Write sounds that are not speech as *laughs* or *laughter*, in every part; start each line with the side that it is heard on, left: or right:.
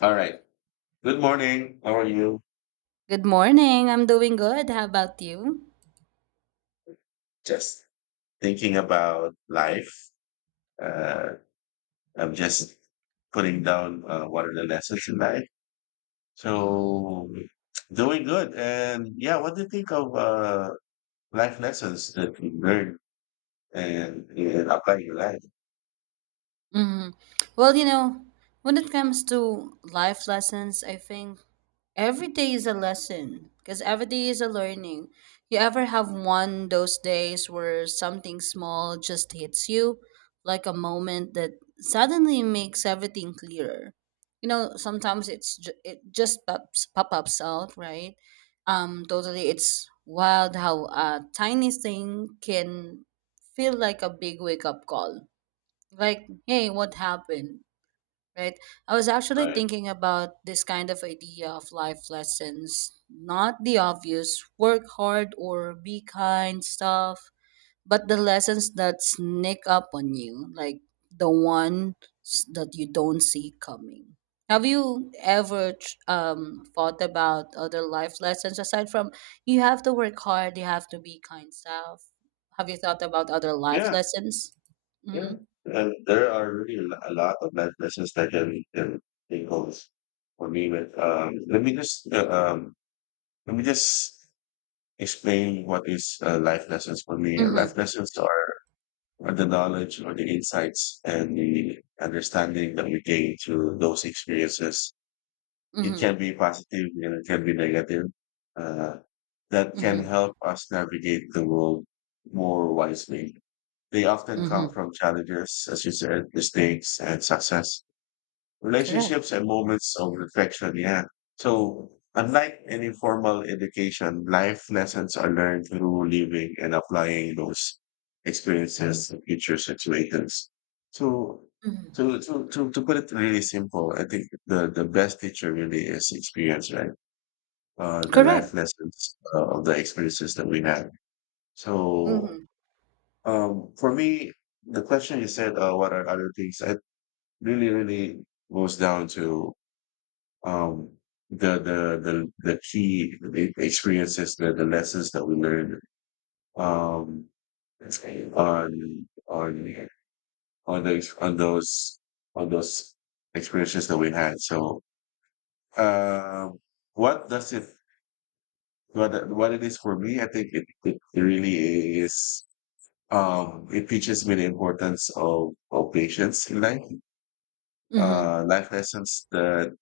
left: All right. Good morning. How are you?
right: Good morning. I'm doing good. How about you?
left: Just thinking about life. Uh, I'm just putting down what are the lessons in life.
right: hmm
left: So doing good. And yeah, what do you think of life lessons that you learn and apply in your life?
right: hmm Well, you know, when it comes to life lessons, I think every day is a lesson because every day is a learning. You ever have one those days where something small just hits you, like a moment that suddenly makes everything clearer. You know, sometimes it just pops pop ups out, right? Totally, it's wild how a tiny thing can feel like a big wake up call. Like, hey, what happened? Right. I was actually
left: Right.
right: thinking about this kind of idea of life lessons, not the obvious work hard or be kind stuff, but the lessons that sneak up on you, like the ones that you don't see coming. Have you ever thought about other life lessons aside from you have to work hard, you have to be kind stuff? Have you thought about other life
left: Yeah.
right: lessons?
left: Yeah.
right: Mm-hmm.
left: And there are really a lot of life lessons that can take hold for me. But let me just explain what is life lessons for me. Life
right: Mm-hmm.
left: lessons are the knowledge or the insights and the understanding that we gain through those experiences. It
right: Mm-hmm.
left: can be positive and it can be negative. Uh, that can
right: Mm-hmm.
left: help us navigate the world more wisely. They often come
right: Mm-hmm.
left: from challenges, as you said, mistakes and success,
right: Correct.
left: relationships and moments of reflection. Yeah. So, unlike any formal education, life lessons are learned through living and applying those experiences to future situations. So,
right: Mhm.
left: to put it really simple, I think the best teacher really is experience, right? The
right: Correct.
left: life lessons of the experiences that we have. So,
right: Mhm.
left: for me, the question you said, what are other things? I really goes down to um, the key experiences, the lessons that we learned um, on on those on those on those experiences that we had. So, um, what does it what it is for me? I think it really is. It teaches me the importance of patience in life.
right: Mhm.
left: Life lessons,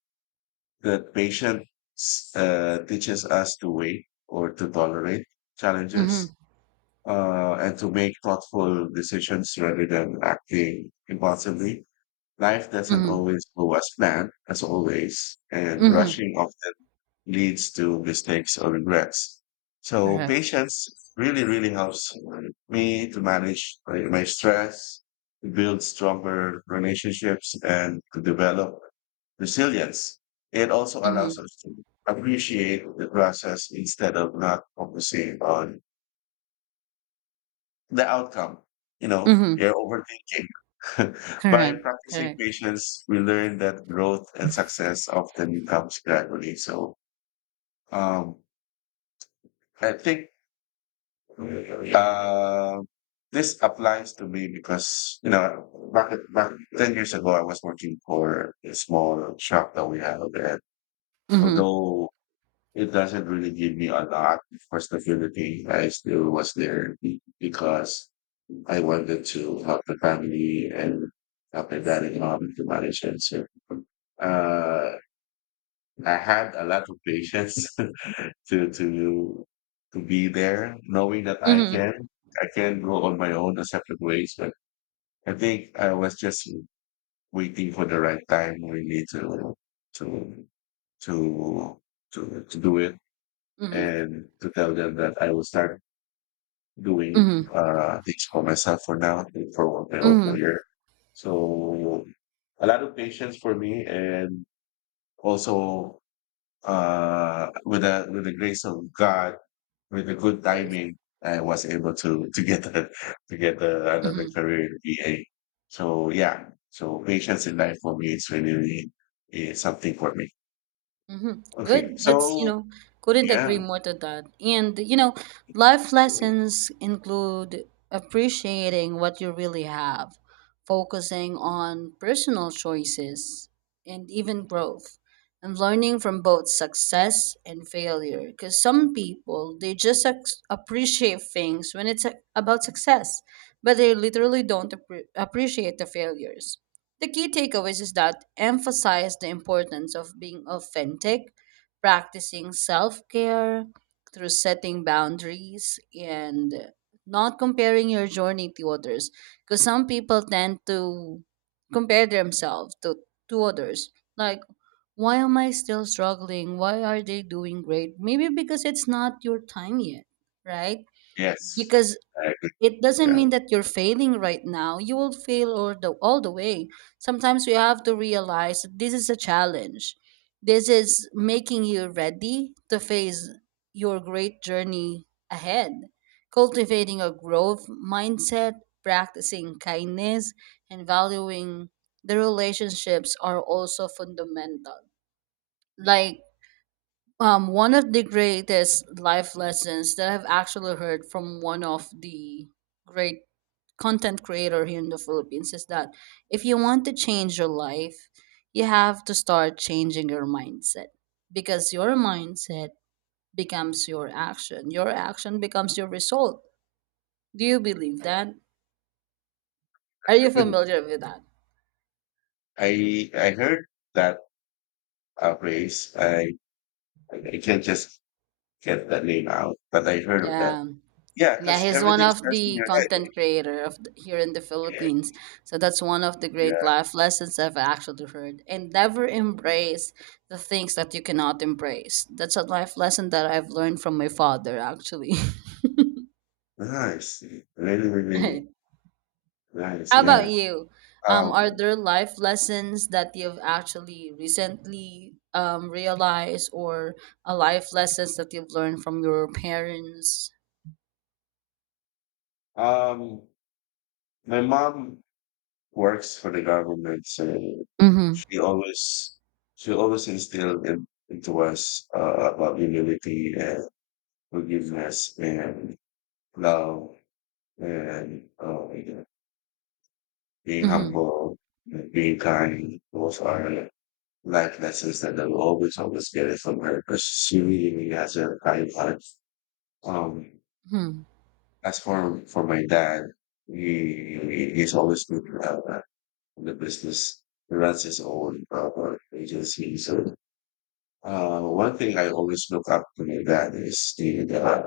left: the patience teaches us to wait or to tolerate challenges,
right: Mhm.
left: and to make thoughtful decisions rather than acting impulsively. Life doesn't
right: Mhm.
left: always go as planned, as always, and
right: Mhm.
left: rushing often leads to mistakes or regrets. So
right: Correct.
left: patience really helps me to manage, like, my stress, to build stronger relationships, and to develop resilience. It also allows
right: Mhm.
left: us to appreciate the process instead of not focusing on the outcome. You know,
right: Mhm.
left: you're overthinking. *laughs* By
right: Correct.
left: practicing
right: Correct.
left: patience, we learn that growth and success often comes gradually. So, um, I think uh, this applies to me because you know back 10 years ago I was working for a small shop that we have, and
right: Mhm.
left: although it doesn't really give me a lot for stability. I still was there because I wanted to help the family and help my dad and mom to manage it. So, uh, I had a lot of patience *laughs* to to to be there, knowing that
right: Mhm.
left: I can go on my own a separate ways. But I think I was just waiting for the right time really to to to do it
right: Mhm.
left: and to tell them that I will start doing
right: Mhm.
left: things for myself for now, for my own
right: Mhm.
left: career. So a lot of patience for me, and also with the grace of God, with the good
right: Of course.
left: timing, I was able to get a, another
right: Mhm.
left: career in VA. So yeah, so patience in life for me is really is something for me.
right: Mm-hmm.
left: Okay,
right: Good.
left: so
right: Couldn't
left: yeah,
right: agree more to that. And, you know, life lessons include appreciating what you really have, focusing on personal choices and even growth, and learning from both success and failure. Because some people, they appreciate things when it's about success, but they literally don't appreciate the failures. The key takeaways is that emphasize the importance of being authentic, practicing self-care through setting boundaries and not comparing your journey to others because some people tend to compare themselves to others, like, why am I still struggling? Why are they doing great? Maybe because it's not your time yet, right?
left: yes,
right: Because
left: I agree.
right: it doesn't
left: Yeah,
right: mean that you're failing right now. You will fail all the way. Sometimes you have to realize that this is a challenge. This is making you ready to face your great journey ahead. Cultivating a growth mindset, practicing kindness, and valuing the relationships are also fundamental. Like, one of the greatest life lessons that I've actually heard from one of the great content creator here in the Philippines is that if you want to change your life, you have to start changing your mindset because your mindset becomes your action. Your action becomes your result. Do you believe that? Are you
left: good.
right: familiar with that?
left: I heard that phrase. I can't just get that name out, but I heard of that.
right: Yeah.
left: Yeah,
right: Yeah,
left: because
right: he's one
left: everything
right: of
left: starts in
right: the
left: your head.
right: content creator of here in the Philippines. So that's one of the great
left: Yeah,
right: life lessons I've actually heard. And never embrace the things that you cannot embrace. That's a life lesson that I've learned from my father, actually. *laughs*
left: nice, really, really
right: Right.
left: nice.
right: How about
left: Yeah.
right: you? Are
left: Um,
right: there life lessons that you've actually recently realized, or a life lessons that you've learned from your parents?
left: um, my mom works for the government, so
right: Mm-hmm.
left: she always she always instilled into us about humility and forgiveness and love and being
right: Mm-hmm.
left: humble, and being kind, those are life lessons that I'll always, always get it from her because she really has a kind heart. Um,
right: Mm-hmm.
left: as for my dad, he's always good to have that in the business. He runs his own agency. So one thing I always look up to my dad is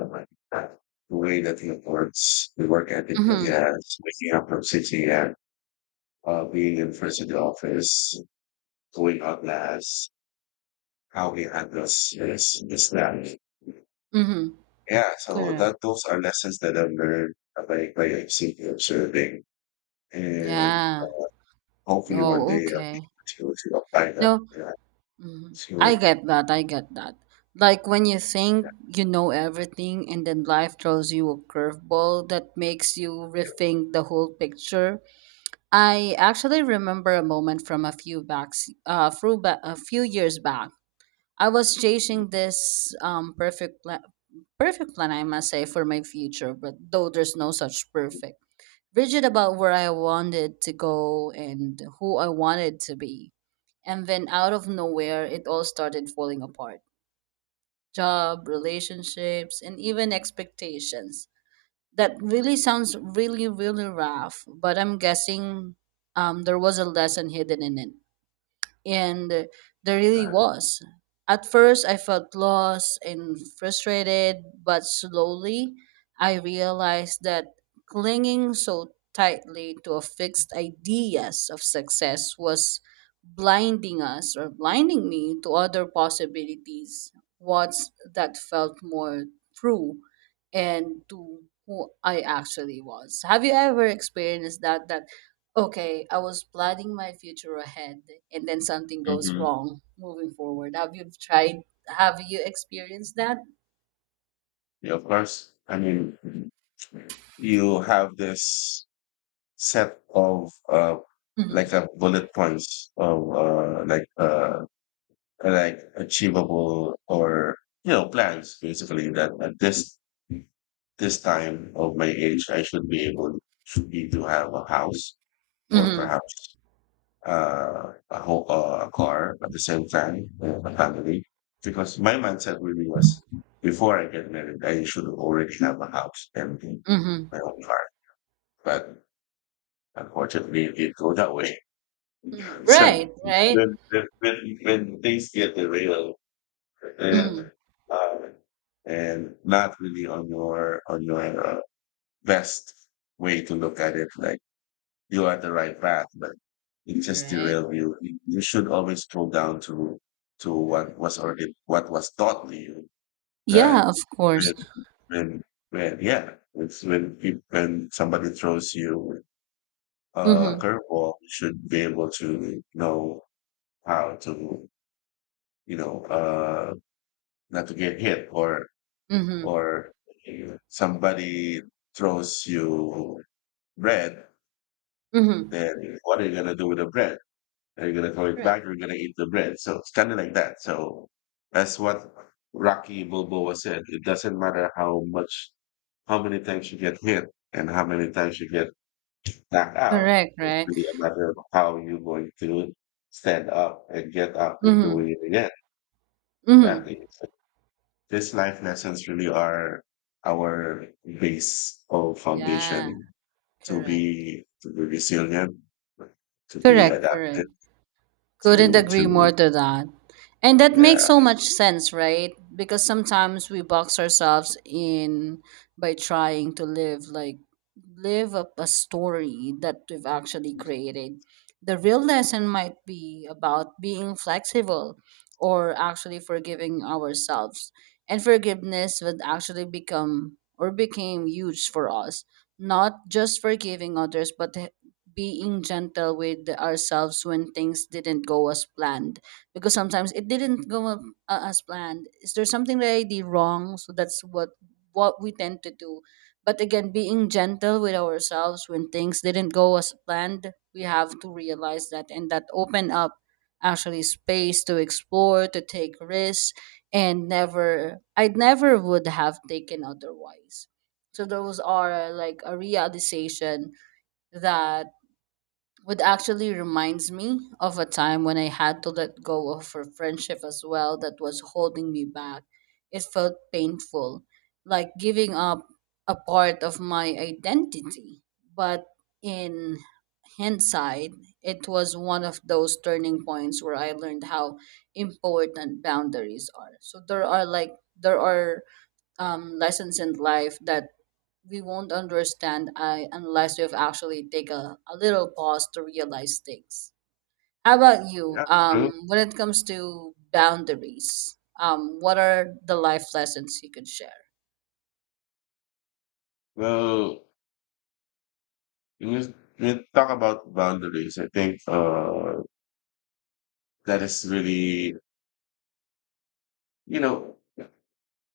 left: the way that he works, the work ethic that he
right: Mm-hmm.
left: has, waking up from six a.m., being in first in the office, going out last, how we handle this, this, that.
right: Mm-hmm.
left: Yeah, so
right: Correct.
left: that those are lessons that I've learned by simply observing, and
right: Yeah.
left: hopefully one
right: Oh,
left: day I'll be
right: okay.
left: able to apply that.
right: No,
left: Yeah,
right: mhm.
left: to
right: I
left: it.
right: get that. I get that. Like when you think you know everything and then life throws you a curveball that makes you rethink the whole picture. I actually remember a moment from a few years back. I was chasing this perfect plan, I must say, for my future, but though there's no such perfect rigid about where I wanted to go and who I wanted to be. And then out of nowhere, it all started falling apart: job, relationships, and even expectations. That really sounds really, really rough, but I'm guessing there was a lesson hidden in it and there really was. At first, I felt lost and frustrated, but slowly I realized that clinging so tightly to a fixed ideas of success was blinding us or blinding me to other possibilities, what's that felt more true and to who I actually was. Have you ever experienced that? Okay, I was planning my future ahead and then something goes
left: Hmm.
right: wrong moving forward. Have you experienced that?
left: Yeah, of course. I mean, you have this set of
right: Mm-hmm.
left: like a bullet points of like achievable or you know plans basically that at this time of my age, I should be able, should be to have a house, or
right: Mm-hmm.
left: perhaps a car at the same time, a family. Because my mindset really was, before I get married, I should already have a house and
right: Mm-hmm.
left: my own car. But unfortunately, it didn't go that way. *laughs*
right: Mm
left: So
right: right, right.
left: when things get derailed and,
right: Mm-hmm.
left: uh, and not really on your best way to look at it. Like, you are the
right: Mm-hmm.
left: right path, but it just
right: Correct,
left: derailed you. You should always go down to
right: correct.
left: what was already, what was taught to you. That
right: Yeah, of
left: when
right: course.
left: when when yeah, it's when peop when somebody throws you a
right: Mm-hmm.
left: curveball, you should be able to know how to, you know, not to get hit,
right: Mm-hmm.
left: or somebody throws you bread.
right: Mm-hmm.
left: Then what are you gonna do with the bread? Are you gonna throw it
right: Correct.
left: back or are you gonna eat the bread? So it's kind of like that. So that's what Rocky Balboa said. It doesn't matter how much, how many times you get hit and how many times you get knocked out.
right: Correct,
left: It's
right: right?
left: really a matter of how you're going to stand up and get up and
right: Mm-hmm.
left: doing it again.
right: Mm-hmm.
left: Exactly. So these life lessons really are our base or
right: Yeah,
left: foundation to
right: correct.
left: be, resilient, to be
right: Correct, correct.
left: adaptive.
right: Couldn't agree
left: To
right: more to that. And that
left: Yeah,
right: makes so much sense, right? Because sometimes we box ourselves in by trying to live up a story that we've actually created. The real lesson might be about being flexible or actually forgiving ourselves. And forgiveness would actually become or became huge for us. Not just forgiving others, but being gentle with ourselves when things didn't go as planned because sometimes it didn't as planned. Is there something that I did wrong? So that's what we tend to do. But again, being gentle with ourselves when things didn't go as planned, we have to realize that, and that open up actually space to explore, to take risks, and never I never would have taken otherwise. So those are like a realization that what actually reminds me of a time when I had to let go of a friendship as well that was holding me back. It felt painful, like giving up a part of my identity. But in hindsight, it was one of those turning points where I learned how important boundaries are. So there are like there are lessons in life that we won't understand unless we've actually take a little pause to realize things. How about you?
left: yeah, true.
right: When it comes to boundaries, what are the life lessons you could share?
left: Well, when you, talk about boundaries, I think that is really, you know,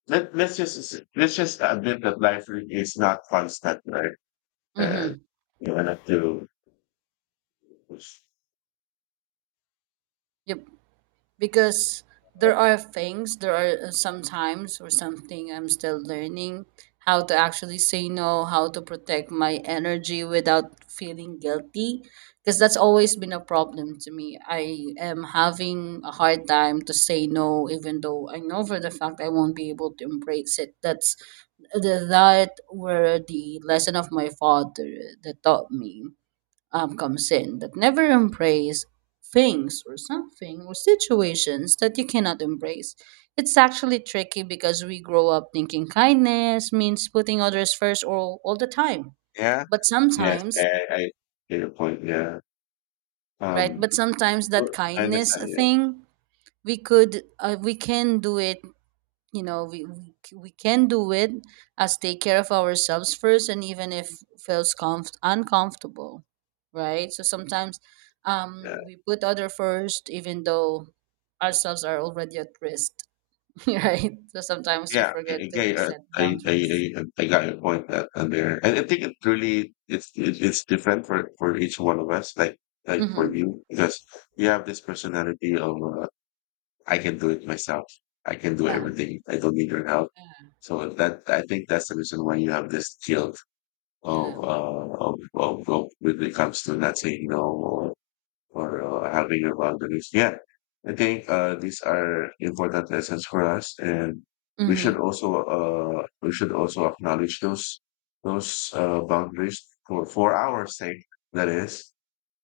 left: let let's just let's just admit that life is not constant, right? And
right: Mm-hmm.
left: you want to.
right: Yep. Because there are things, there are sometimes or something I'm still learning how to actually say no, how to protect my energy without feeling guilty, because that's always been a problem to me. I am having a hard time to say no even though I know for the fact I won't be able to embrace it. That were the lesson of my father that taught me, comes in that never embrace things or something or situations that you cannot embrace. It's actually tricky because we grow up thinking kindness means putting others first all the time.
left: Yeah,
right: But
left: yes,
right: sometimes,
left: I get your point, yeah.
right: right?
left: Um,
right: But sometimes that
left: I
right: kindness
left: understand, yeah.
right: thing, we can do it, you know, we can do it as take care of ourselves first and even if feels uncomfortable, right? So sometimes,
left: Yeah.
right: we put other first even though ourselves are already at risk. *laughs* Right, so sometimes we
left: Yeah, I,
right: forget to
left: again,
right: set boundaries.
left: I got your point that there. And I think it really it's, it, it's different for each one of us. Like, for
right: Mm-hmm.
left: you, because you have this personality of I can do it myself. I can do
right: Yeah,
left: everything. I don't need your help.
right: yeah.
left: So that I think that's the reason why you have this guilt of
right: Yeah.
left: of when it comes to not saying no for having your boundaries. Yeah, I think these are important lessons for us, and
right: Mm-hmm.
left: we should also acknowledge those boundaries for our sake. That is,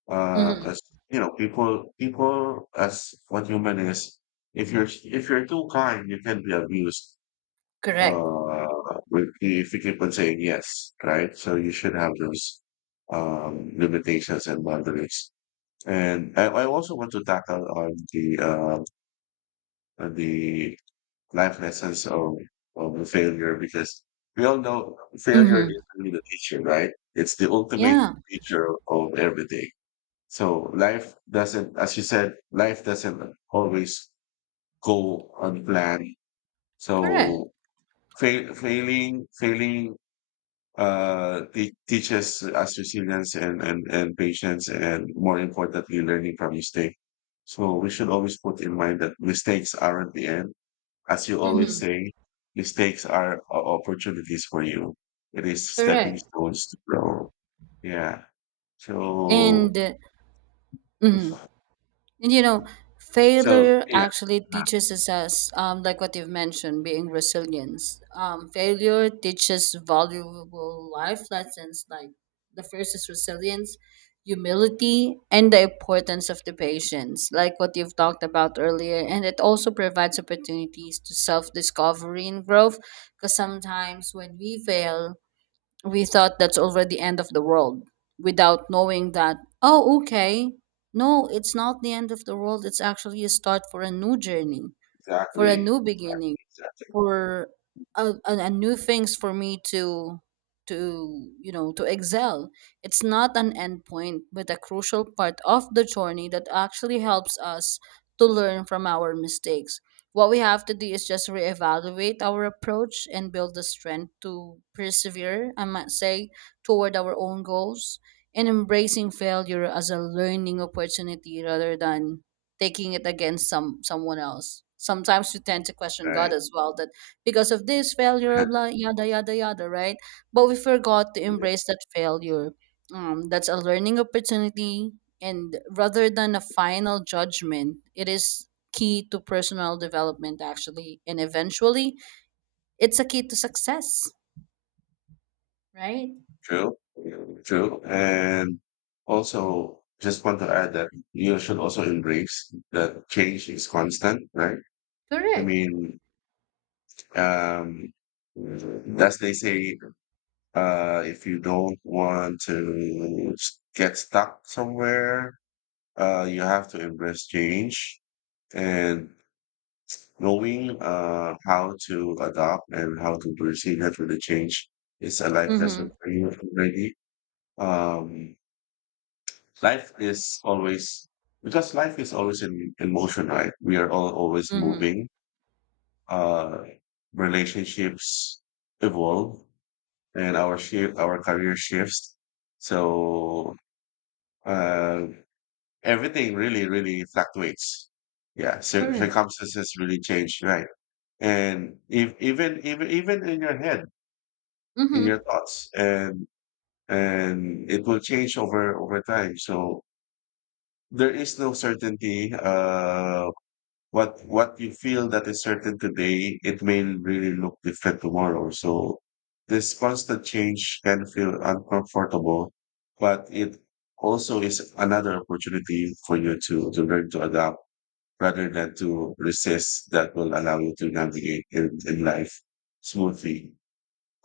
right: Mm-hmm.
left: as you know, people as what human is. If you're, too kind, you can be abused.
right: Correct,
left: Uh, if you keep on saying yes, right? So you should have those limitations and boundaries. And I
right: correct.
left: also want to tackle on the on the life lessons of the failure, because we all know failure
right: Mm-hmm.
left: is really the teacher, right? It's the ultimate
right: Yeah,
left: teacher of everything. So life doesn't, as you said, life doesn't always go on plan.
right: correct.
left: So failing teaches us resilience, and patience, and more importantly, learning from mistake. So we should always put in mind that mistakes aren't the end. As you always
right: Mm-hmm.
left: say, mistakes are opportunities for you. It is stepping
right: Correct.
left: stones to grow. Yeah. So,
right: And mhm. And you know,
left: so
right: failure
left: yeah,
right: actually
left: uh,
right: teaches us, like what you've mentioned, being resilience. Failure teaches valuable life lessons, like the first is resilience, humility, and the importance of the patience, like what you've talked about earlier. And it also provides opportunities to self discovery and growth, because sometimes when we fail, we thought that's already the end of the world without knowing that, oh okay, no, it's not the end of the world, it's actually a start for a new journey, for a
left: exactly.
right: new beginning,
left: Exactly.
right: for a new things for me to you know to excel. It's not an end point but a crucial part of the journey that actually helps us to learn from our mistakes. What we have to do is just reevaluate our approach and build the strength to persevere, I might say, toward our own goals, and embracing failure as a learning opportunity rather than taking it against someone else. Sometimes we tend to question God
left: Right.
right: as well that because of this failure, blah yada yada yada, right? But we forgot to
left: *laughs*
right: embrace that failure. That's a learning opportunity, and rather than a final judgment, it is key to personal development actually, and eventually, it's a key to success, right?
left: True, true. And also, just want to add that you should also embrace that change is constant, right? I
right: Correct.
left: mean, um, as they say, if you don't want to get stuck somewhere, you have to embrace change, and knowing how to adapt and how to proceed with the change is a life lesson
right: Mm-hmm.
left: for you already. Um, life is always Because life is always in motion, right? We are all always
right: Mm-hmm.
left: moving. uh Relationships evolve, and our shift our career shifts, so uh everything really, really fluctuates, yeah.
right: Correct.
left: Circumstances really change, right? And if even even even in your head, in
right: Mm-hmm.
left: your thoughts, and it will change over time. So there is no certainty. What you feel that is certain today, it may really look different tomorrow. So this constant change can feel uncomfortable, but it also is another opportunity for you to learn to adapt rather than to resist, that will allow you to navigate in life smoothly.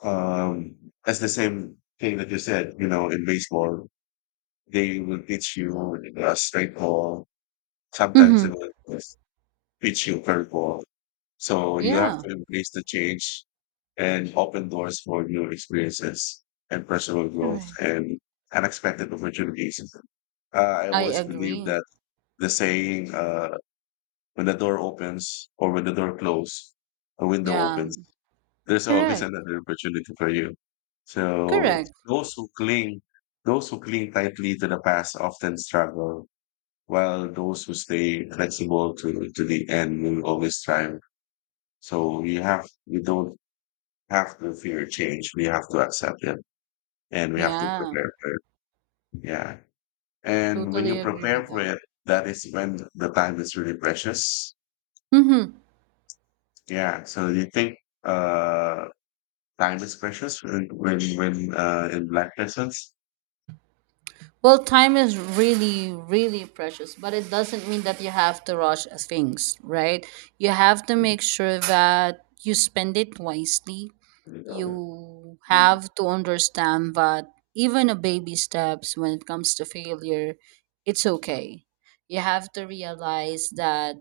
left: Um, that's the same thing that you said, you know, in baseball, they will teach you a straight ball. Sometimes they
right: Mm-hmm.
left: will teach you curveball, so you have
right: Yeah.
left: to embrace the change and open doors for new experiences and personal growth
right: Correct.
left: and unexpected opportunities. I
right: I
left: always believe
right: agree.
left: that the saying, when the door opens or when the door closes, a window
right: Yeah.
left: opens, there's always *laughs*
right: Correct.
left: another opportunity for you. So
right: Correct.
left: those who cling tightly to the past often struggle, while those who stay flexible to the end will always thrive. So you don't have to fear change. We have to accept it and we have to
right: Yeah,
left: prepare for it. Yeah. And when you
right: totally agree
left: prepare
right: with
left: for
right: that.
left: it, that is when the time is really precious.
right: Mm-hmm.
left: Yeah. So you think uh time is precious when in black persons?
right: Well, time is really, really precious, but it doesn't mean that you have to rush things, right? You have to
left: Mm.
right: make sure that you spend it wisely. You
left: Mm.
right: have to understand that even a baby steps when it comes to failure, it's okay. You have to realize that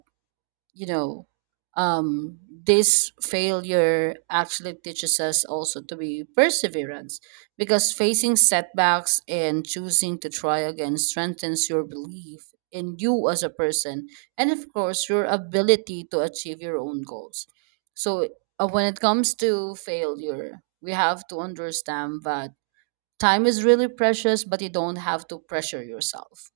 right: you know um this failure actually teaches us also to be perseverance, because facing setbacks and choosing to try again strengthens your belief in you as a person, and of course your ability to achieve your own goals. So when it comes to failure, we have to understand that time is really precious, but you don't have to pressure yourself.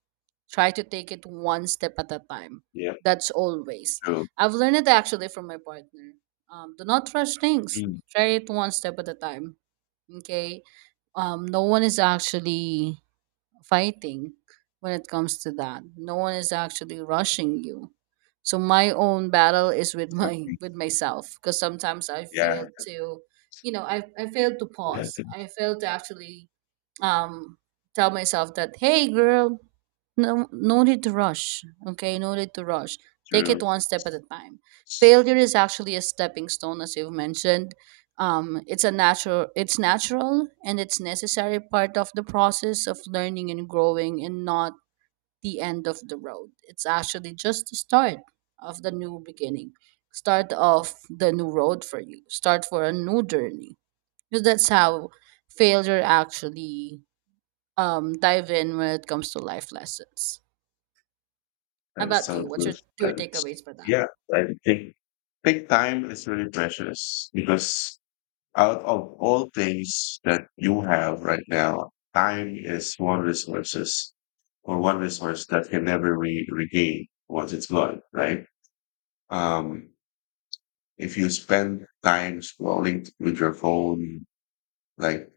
right: Try to take it one step at a time.
left: Yeah,
right: That's always—
left: true.
right: I've learned it actually from my partner. Do not rush things.
left: Mm.
right: Try it one step at a time. Okay. No one is actually fighting. When it comes to that, no one is actually rushing you. So my own battle is with my
left: Exactly.
right: *laughs* with myself, because sometimes I
left: Yeah,
right: fail to— I fail to
left: I
right: pause,
left: think
right: I fail to actually um, tell myself that, hey girl, no, no need to rush. Okay, no need to rush. Take it
left: true.
right: one step at a time. Failure is actually a stepping stone, as you've mentioned. It's a natural— and it's necessary part of the process of learning and growing, and not the end of the road. It's actually just the start of the new beginning, start of the new road for you, start for a new journey. Because that's how failure actually dive in when it comes to life lessons. How
left: That is
right: about
left: so
right: you? What's your
left: good.
right: two takeaways for that?
left: Yeah, I think time is really precious because out of all things that you have right now, time is one resource that can never be regained once it's gone, right? Um, if you spend time scrolling with your phone, like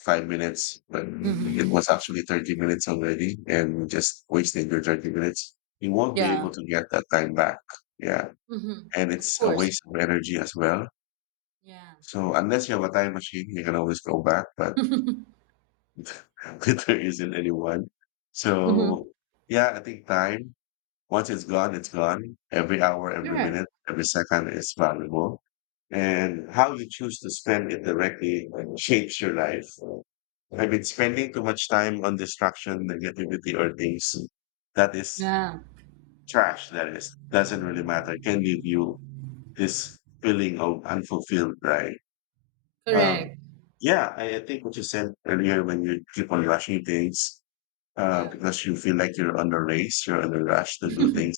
left: 5 minutes, but
right: Hmm.
left: it was actually 30 minutes already, and you just wasted your 30 minutes, you won't be
right: Yeah.
left: able to get that time back. Yeah.
right: Mm-hmm.
left: And
right: Of
left: it's a
right: course.
left: waste of energy as well.
right: Yeah.
left: So unless you have a time machine, you can always go back, but
right: *laughs* Mm-hmm.
left: *laughs* there isn't anyone. So yeah, I think time, once it's gone, it's gone. Every hour, every
right: Correct.
left: minute, every second is valuable. And how you choose to spend it directly, like, shapes your life. I've been spending too much time on distraction, negativity, or things that is
right: Yeah.
left: trash, that is, doesn't really matter, can give you this feeling of unfulfilled, right? Um,
right: Correct.
left: yeah, I think what you said earlier when you keep on rushing things,
right: Yeah.
left: because you feel like you're on a race, you're on a rush to do things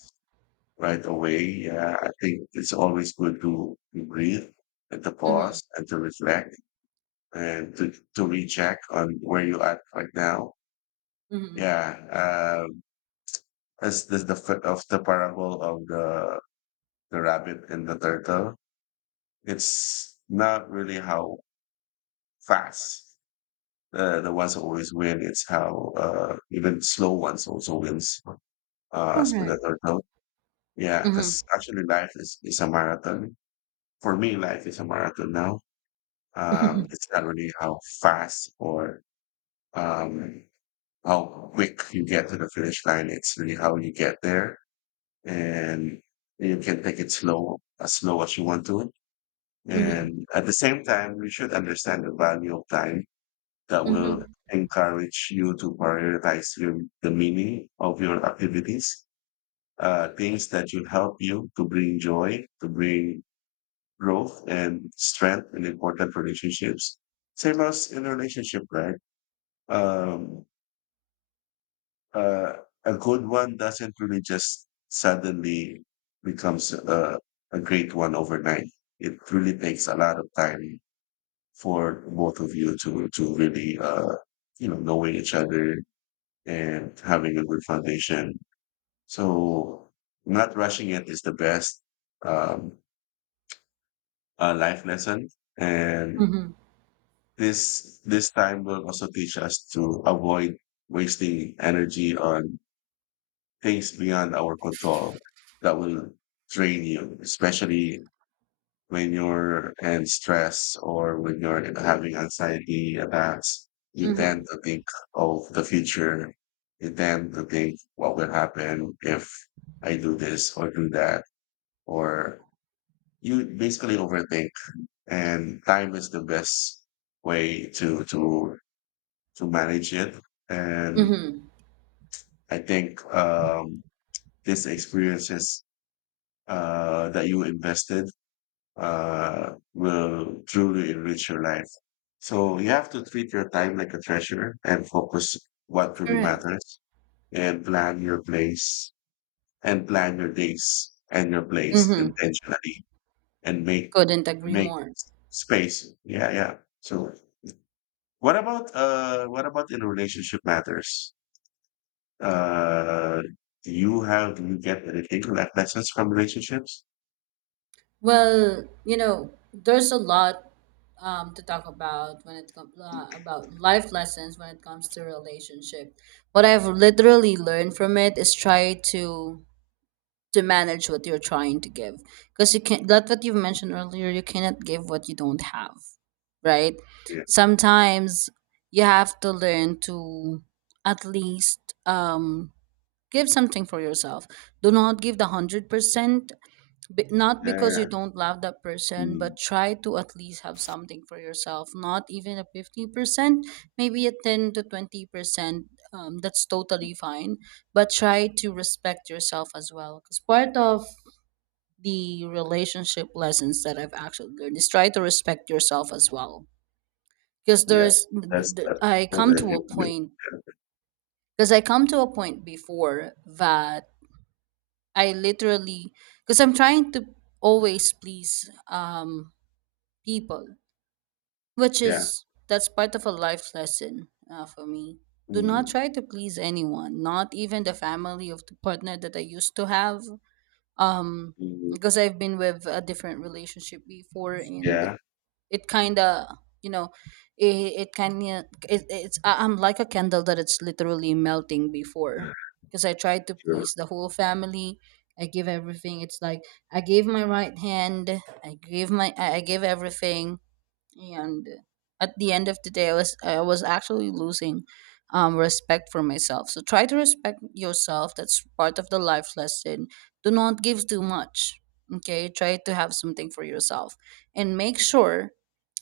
left: right away. Yeah, I think it's always good to breathe and to
right: Mm-hmm.
left: pause and to reflect and to recheck on where you at right now.
right: Mm-hmm.
left: Yeah, um, that's of the parable of the rabbit and the turtle. It's not really how fast the ones always win. It's how, even slow ones also wins, as with the
right: Correct.
left: turtle. Yeah,
right: Mm-hmm.
left: because actually life is a marathon. For me, life is a marathon now.
right: *laughs*
left: It's not really how fast or, um, how quick you get to the finish line. It's really how you get there. And you can take it slow as you want to.
right: Mm-hmm.
left: And at the same time, you should understand the value of time that will
right: Mm-hmm.
left: encourage you to prioritize the meaning of your activities,
right: Yeah.
left: things that will help you to bring joy, to bring growth and strength in important relationships. Same as in a relationship, right? Um, uh, a good one doesn't really just suddenly becomes a great one overnight. It really takes a lot of time for both of you to really, knowing each other and having a good foundation. So not rushing it is the best, um, life lesson, and
right: Mm-hmm.
left: this time will also teach us to avoid wasting energy on things beyond our control that will drain you, especially when you're in stress or when you're having anxiety attacks. You
right: Mm-hmm.
left: tend to think of the future. You tend to think what will happen if I do this or do that, or you basically overthink. And time is the best way to manage it. And
right: Mm-hmm.
left: I think, this experiences, that you invested, will truly enrich your life. So you have to treat your time like a treasure and focus what truly
right: Correct.
left: matters and plan your place and plan your days and your place
right: Mm-hmm.
left: intentionally and make
right: Couldn't agree
left: make
right: more.
left: space. Yeah, yeah. So what about in relationship matters? Uh, you get anything like lessons from relationships?
right: Well, you know, there's a lot to talk about when it comes about life lessons when it comes to relationship. What I've literally learned from it is try to— to manage what you're trying to give, because you can't. That's what you've mentioned earlier, you cannot give what you don't have, right?
left: Yeah.
right: Sometimes you have to learn to at least give something for yourself. Do not give the 100%, b- not because you
left: Yeah.
right: don't love that person, but
left: Mm.
right: try to at least have something for yourself. Not even a 50%, maybe a 10 to 20%. That's totally fine, but try to respect yourself as well, because part of the relationship lessons that I've actually learned is try to respect yourself as well. Because
left: Yeah.
right: there's—
left: That's that's
right: I
left: what
right: come
left: I
right: to a
left: do. Yeah.
right: point— because I come to a point before that, I literally, because I'm trying to always please people, which
left: Yeah.
right: is— that's part of a life lesson for me. Do not
left: Mm.
right: try to please anyone, not even the family of the partner that I used to have. Um,
left: Mm.
right: because I've been with a different relationship before, and
left: Yeah.
right: it kind of, you know, it kind of— it's I- I'm like a candle that it's literally melting before,
left: Yeah.
right: because I tried to
left: Sure.
right: please the whole family. I give everything, it's like I gave my right hand, I gave my— I gave everything. And at the end of the day, I was actually losing respect for myself. So try to respect yourself, that's part of the life lesson. Do not give too much. Okay, try to have something for yourself, and make sure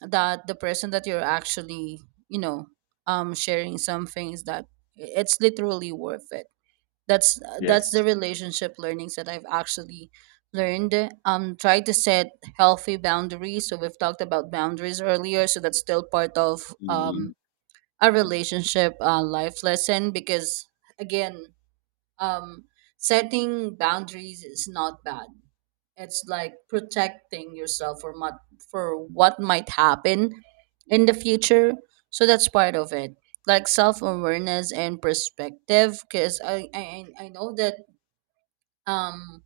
right: that the person that you're actually, you know, sharing some things that, it's literally worth it. That's that's the
left: Yes.
right: relationship learnings that I've actually learned. Try to set healthy boundaries. So we've talked about boundaries earlier. So that's still part of
left: Mm.
right: um a relationship life lesson, because again, um, setting boundaries is not bad. It's like protecting yourself for what— for what might happen in the future. So that's part of it, like self awareness and perspective, because I know that um,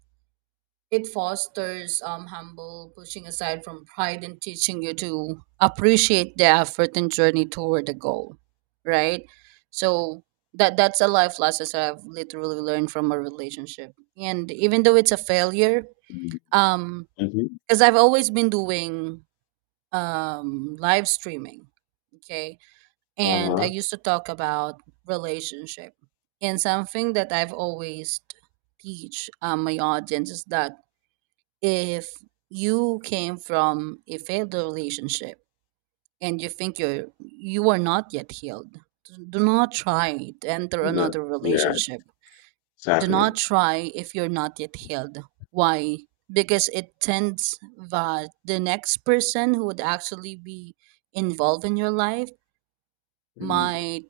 right: it fosters humble pushing aside from pride, and teaching you to appreciate the effort and journey toward the goal, right? So that— that's a life lesson that I've literally learned from a relationship, and even though it's a failure,
left: Mm.
right: um
left: Mm-hmm.
right: because I've always been doing live streaming, okay, and I
left: Uh-huh.
right: used to talk about relationship, and something that I've always teach, my audience, is that if you came from a failed relationship, and you think you are not yet healed, do not try to enter
left: Yeah.
right: another
left: Yeah.
right: relationship. Do
left: Exactly.
right: not try if you're not yet healed. Why? Because it tends that the next person who would actually be involved in your life
left: Mm.
right: might,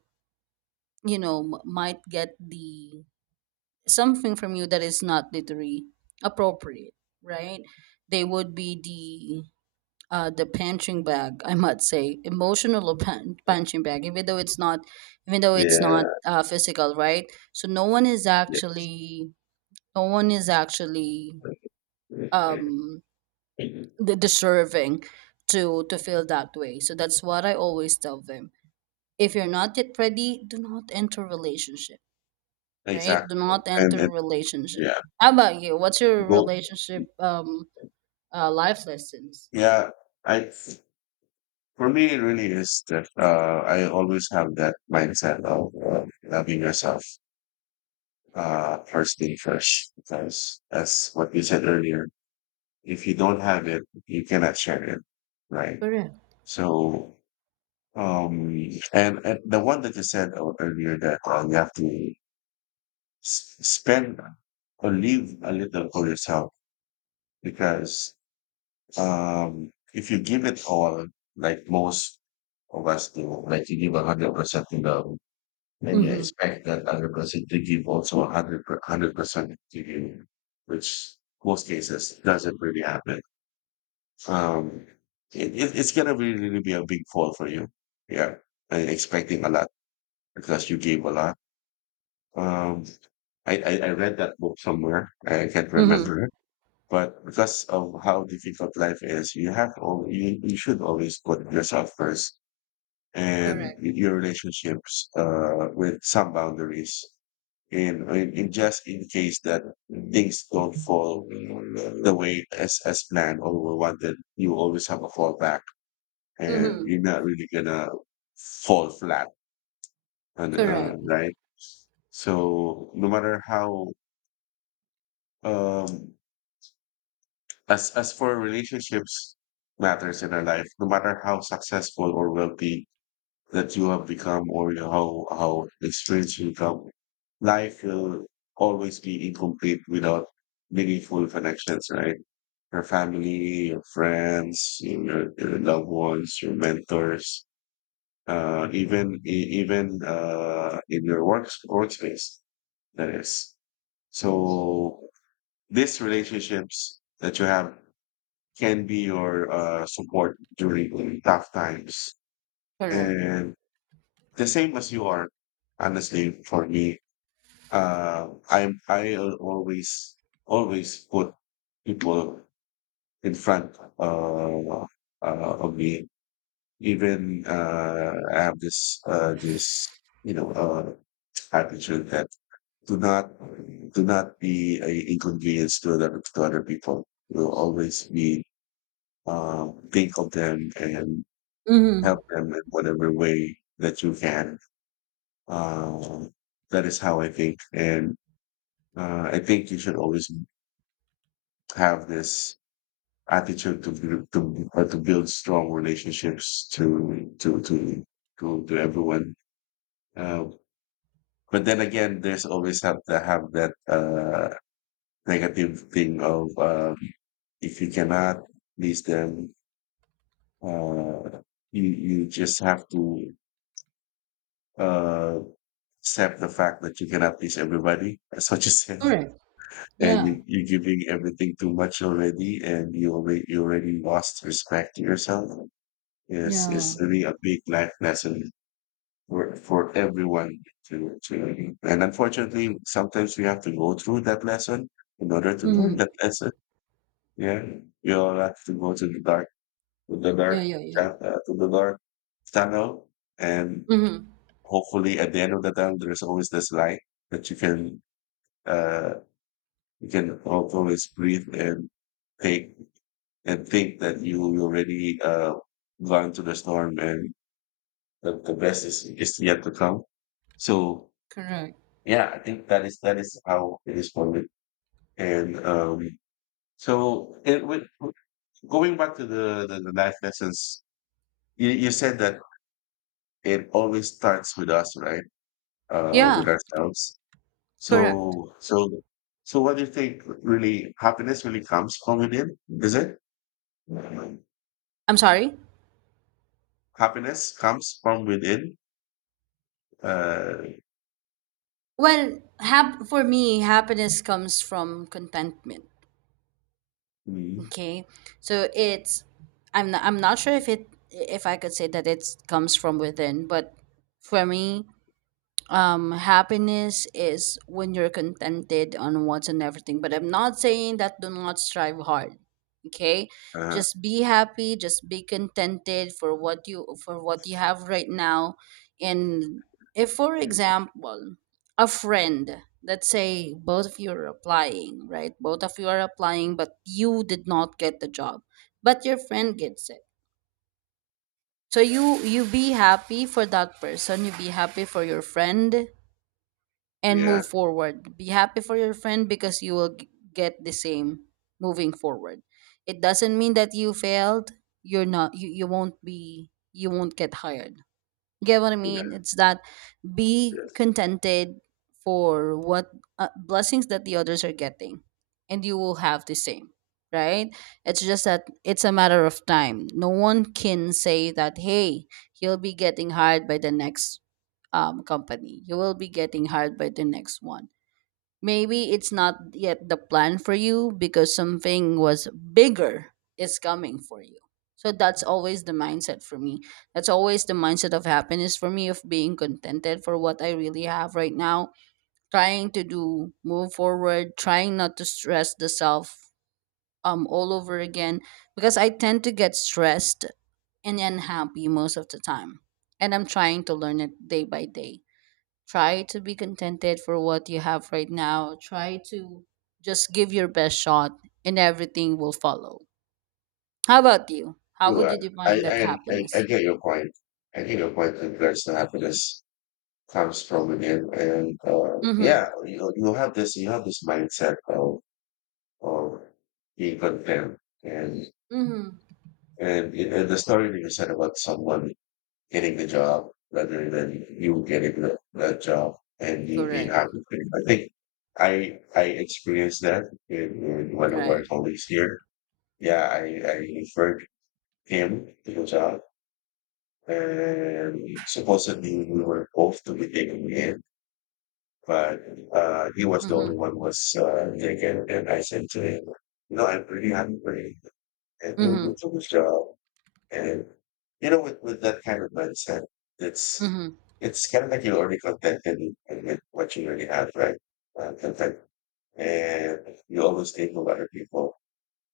right: you know, m- might get the— something from you that is not literally appropriate, right? They would be the punching bag, I must say emotional pan- punching bag, even though it's not— even though it's not
left: Yeah.
right: physical, right? So no one is
left: Yes.
right: actually— no one is actually um
left: Mhm.
right: the deserving to— to feel that way. So that's what I always tell them, if you're not yet ready, do not enter relationship, right? Do
left: Exactly.
right: not
left: And,
right: enter
left: and
right: relationship.
left: yeah,
right: How about you? What's your
left: go.
right: relationship life lessons?
left: Yeah, I for me, it really is that, I always have that mindset of, loving yourself, first thing first, because that's what you said earlier. If you don't have it, you cannot share it, right?
right: Correct.
left: So, and the one that you said earlier that, you have to spend or leave a little for yourself, because, if you give it all, like most of us do, like you give 100% to love. And you
right: Mm-hmm.
left: expect that 100% to give also a hundred percent to you, which most cases doesn't really happen. Um, it's gonna be really be a big fall for you. Yeah, and expecting a lot because you gave a lot. Um, I read that book somewhere. I can't
right: Mm-hmm.
left: remember it, but because of how difficult life is, you should always put yourself first and
right: Correct.
left: your relationships, with some boundaries, in just in case that things don't fall the way as planned or we wanted, you always have a fallback and
right: Mm-hmm.
left: you're not really gonna fall flat and,
right: Correct,
left: right. So no matter how um as for relationships matters in our life, no matter how successful or wealthy that you have become, how experienced you become. Life will always be incomplete without meaningful connections, right? Your family, your friends, your loved ones, your mentors, even even, in your workspace. That is so. These relationships that you have can be your, support during tough times,
right: correct.
left: and the same as you are, honestly, for me. I always put people in front, of me. Even, I have this, attitude that do not do not be a inconvenience to other people. Will always be, think of them, and
right: Mhm.
left: help them in whatever way that you can. Um, that is how I think, and, I think you should always have this attitude to build strong relationships to everyone. Uh, but then again, there's always have to have that, negative thing of, if you cannot please them, uh, you just have to, uh, accept the fact that you cannot please everybody. That's what you said.
right: Correct.
left: And
right: Yeah,
left: you're giving everything too much already, and you already lost respect to yourself, is
right: yeah.
left: really a big life lesson for everyone, to and unfortunately sometimes we have to go through that lesson in order to learn
right: Mhm.
left: that lesson. Yeah, we all have to go to the dark, to the
right: Yeah,
left: dark
right: yeah, yeah.
left: to the dark tunnel, and
right: Mhm.
left: hopefully at the end of the tunnel there's always this light that you can, uh you can always breathe, and take, and think that you already, gone through the storm, and the best is yet to come. So
right: Correct.
left: yeah, I think that is how it is for me. And, so it, with, with- going back to the life lessons, you said that it always starts with us, right?
right: Yeah,
left: With ourselves.
right: correct.
left: So what do you think, really, happiness really comes from within? Is it?
right: I'm sorry.
left: Happiness comes from within. Uh,
right: Well, hap- for me, happiness comes from contentment. Okay, so it's— I'm not sure if it— if I could say that it comes from within, but for me, happiness is when you're contented on what's and everything, but I'm not saying that do not strive hard. Okay,
left: Uh-huh.
right: just be happy, just be contented for what you— for what you have right now. And if for example a friend, let's say both of you are applying, right, both of you are applying, but you did not get the job, but your friend gets it. So you— you be happy for that person, you be happy for your friend, and
left: Yeah,
right: move forward. Be happy for your friend, because you will g- get the same moving forward. It doesn't mean that you failed. You're not. You— you won't be, you won't get hired. Get what I
left: yeah,
right: mean? It's that be
left: yes.
right: contented for what blessings that the others are getting, and you will have the same. Right? It's just that it's a matter of time. No one can say that, hey, he'll be getting hired by the next company. You will be getting hired by the next one. Maybe it's not yet the plan for you because something was bigger is coming for you. So that's always the mindset for me. That's always the mindset of happiness for me, of being contented for what I really have right now. Trying to do— move forward, trying not to stress the self all over again, because I tend to get stressed and unhappy most of the time. And I'm trying to learn it day by day. Try to be contented for what you have right now. Try to just give your best shot, and everything will follow. How about you? How
left: True.
right: would
left: I,
right: you define that
left: I, I, I
right: happiness?
left: get your point. I get your point that the happiness comes from within, and, yeah,
right: Mm-hmm.
left: you know, you have this mindset of being content, and,
right: Mm-hmm.
left: and the story that you said about someone getting the job rather than you getting the job and you being
right: Correct.
left: happy with it. I think I experienced that, in, in one of our
right: Right.
left: colleagues here. Yeah, I referred him to the job. And supposedly we were both to be taken in, but, he was the only
right: Mm-hmm.
left: one who was, taken. And I said to him, "No, I'm pretty hungry, and we'll do
right: Mm-hmm.
left: to the job." And you know, with that kind of mindset, it's
right: Mm-hmm.
left: it's kind of like you're already contented with what you already have, right? Content, and you always think of other people,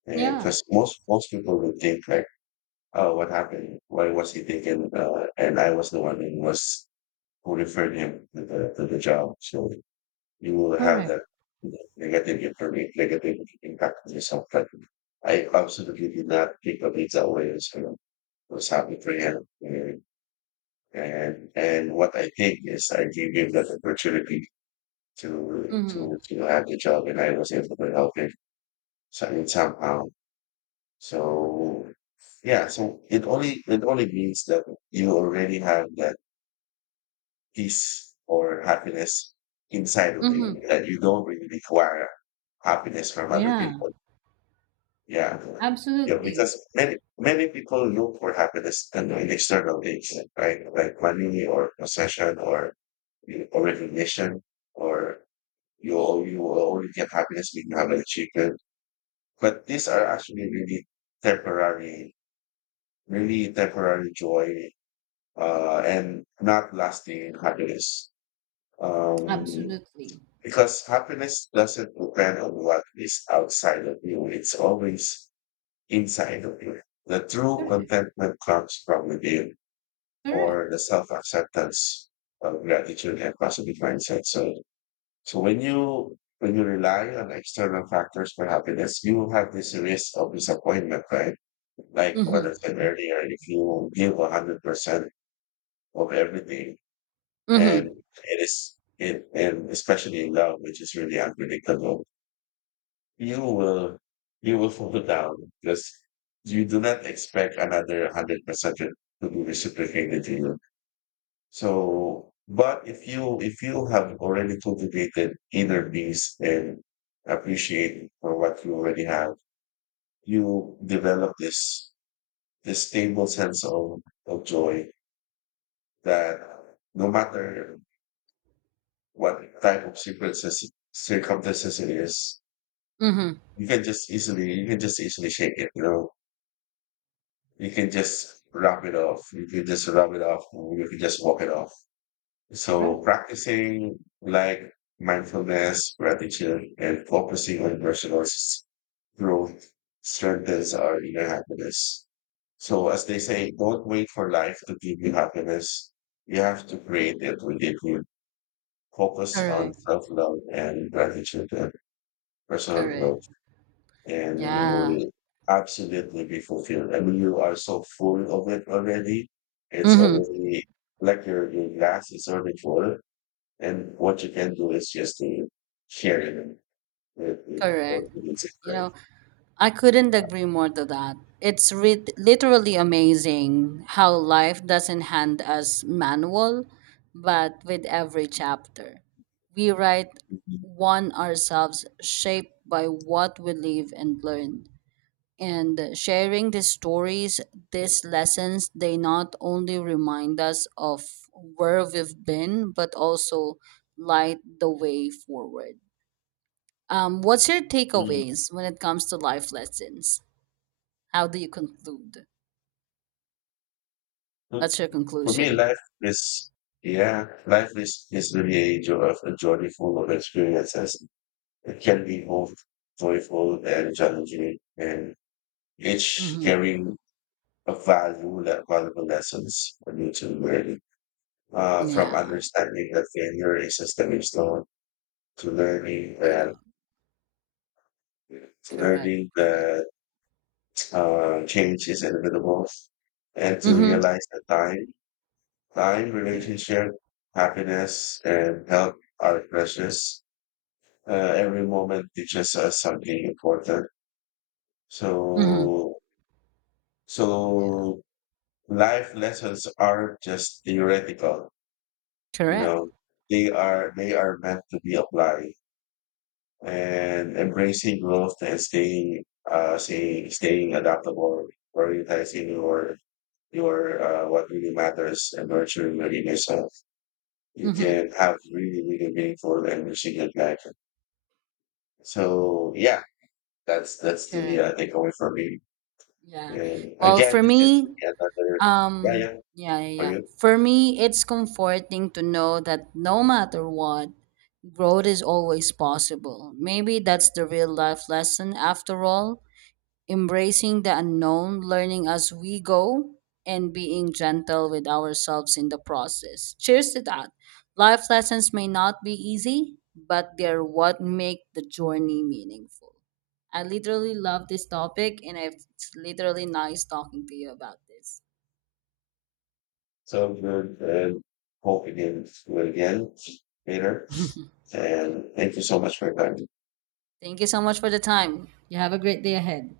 left: and
right: Yeah.
left: because most people will think like, "Oh, what happened? Why was he taken?" And I was the one who referred him to the job. So you will have
right: Correct.
left: that negative information, negative impact on yourself. But I absolutely did not take the things away. So it was happy for him. And what I think is I gave him that opportunity
right: Mm-hmm.
left: to have the job, and I was able to help him. So I mean, somehow, so yeah, so it only means that you already have that peace or happiness inside of
right: Mm-hmm.
left: you that you don't really require happiness from other
right: Yeah.
left: people. Yeah. Yeah,
right: Absolutely.
left: because many people look for happiness, in external things, right? Like money or possession, or recognition or, you will only get happiness when you have an achievement. But these are actually temporary really temporary joy, and not lasting happiness. Um,
right: Absolutely.
left: because happiness doesn't depend on what is outside of you, it's always inside of you. The true
right: Correct.
left: contentment comes from within
right: Correct.
left: or the self acceptance of gratitude and positive mindset. So, when you rely on external factors for happiness, you have this risk of disappointment, right? Like what I
right: Mm-hmm.
left: said earlier, if you give 100% of everything. And
right: Mm-hmm.
left: it is it and especially in love, which is really unpredictable. You will you will fall down because you do not expect another 100% to be reciprocated to you. So but if you have already cultivated inner peace and appreciate for what you already have, you develop this stable sense of joy that no matter what type of secret circumstances it is.
right: Mm-hmm.
left: You can just easily shake it, you know. You can just rub it off. You can just rub it off. You can just walk it off. So
right: Correct.
left: practicing, like, mindfulness, gratitude, and focusing on personal growth strengthens our inner happiness. So as they say, don't wait for life to give you happiness. You have to create it within you. Focus on
right: Correct.
left: self-love and gratitude and personal
right: Correct.
left: growth, and you
right: Yeah.
left: will absolutely be fulfilled. I mean, you are so full of it already. It's
right: Mm-hmm.
left: already like your glass is already full. And what you can do is just to share it, with what
right: Correct.
left: you can say,
right: You
left: right?
right: know, I couldn't agree more to that. It's re- literally amazing how life doesn't hand us manual, but with every chapter, we write one ourselves, shaped by what we live and learn. And sharing these stories, these lessons, they not only remind us of where we've been, but also light the way forward. What's your takeaways when it comes to life lessons? How do you conclude?
left: Mm.
right: What's your
left: For me,
right: conclusion?
left: is, yeah, life is really a journey full of experiences. It can be both joyful and challenging, and each
right: Mhm.
left: carrying of valuable lessons for you to learn, from
right: Yeah.
left: understanding that failure is a stepping stone to learning that,
right: Yeah.
left: to
right: Correct.
left: learning
right: Correct.
left: that change is inevitable, and to
right: Mhm.
left: realize that time,
right: Correct.
left: relationship, happiness, and health are precious. Every moment teaches us something important.
right: Mhm.
left: So, so life lessons are just theoretical. You
right: Correct.
left: know, they are meant to be applied, and embracing growth and staying adaptable, prioritizing your, what really matters, and nurturing your inner self. You
right: Mhm.
left: can have really, really meaningful and resilient life. So yeah, that's the,
right: Correct.
left: takeaway for me.
right: Yeah.
left: And
right: Well,
left: again,
right: for
left: this is really
right: me,
left: another. Yeah,
right: um
left: yeah,
right: yeah, yeah,
left: for
right: yeah.
left: you.
right: For me, it's comforting to know that no matter what, growth is always possible. Maybe that's the real life lesson after all. Embracing the unknown, learning as we go, and being gentle with ourselves in the process. Cheers to that. Life lessons may not be easy, but they're what make the journey meaningful. I literally love this topic, and I- it's literally nice talking to you about this.
left: So good, and hope we can do it again later. And thank you so much for your time.
right: Thank you so much for the time. You have a great day ahead.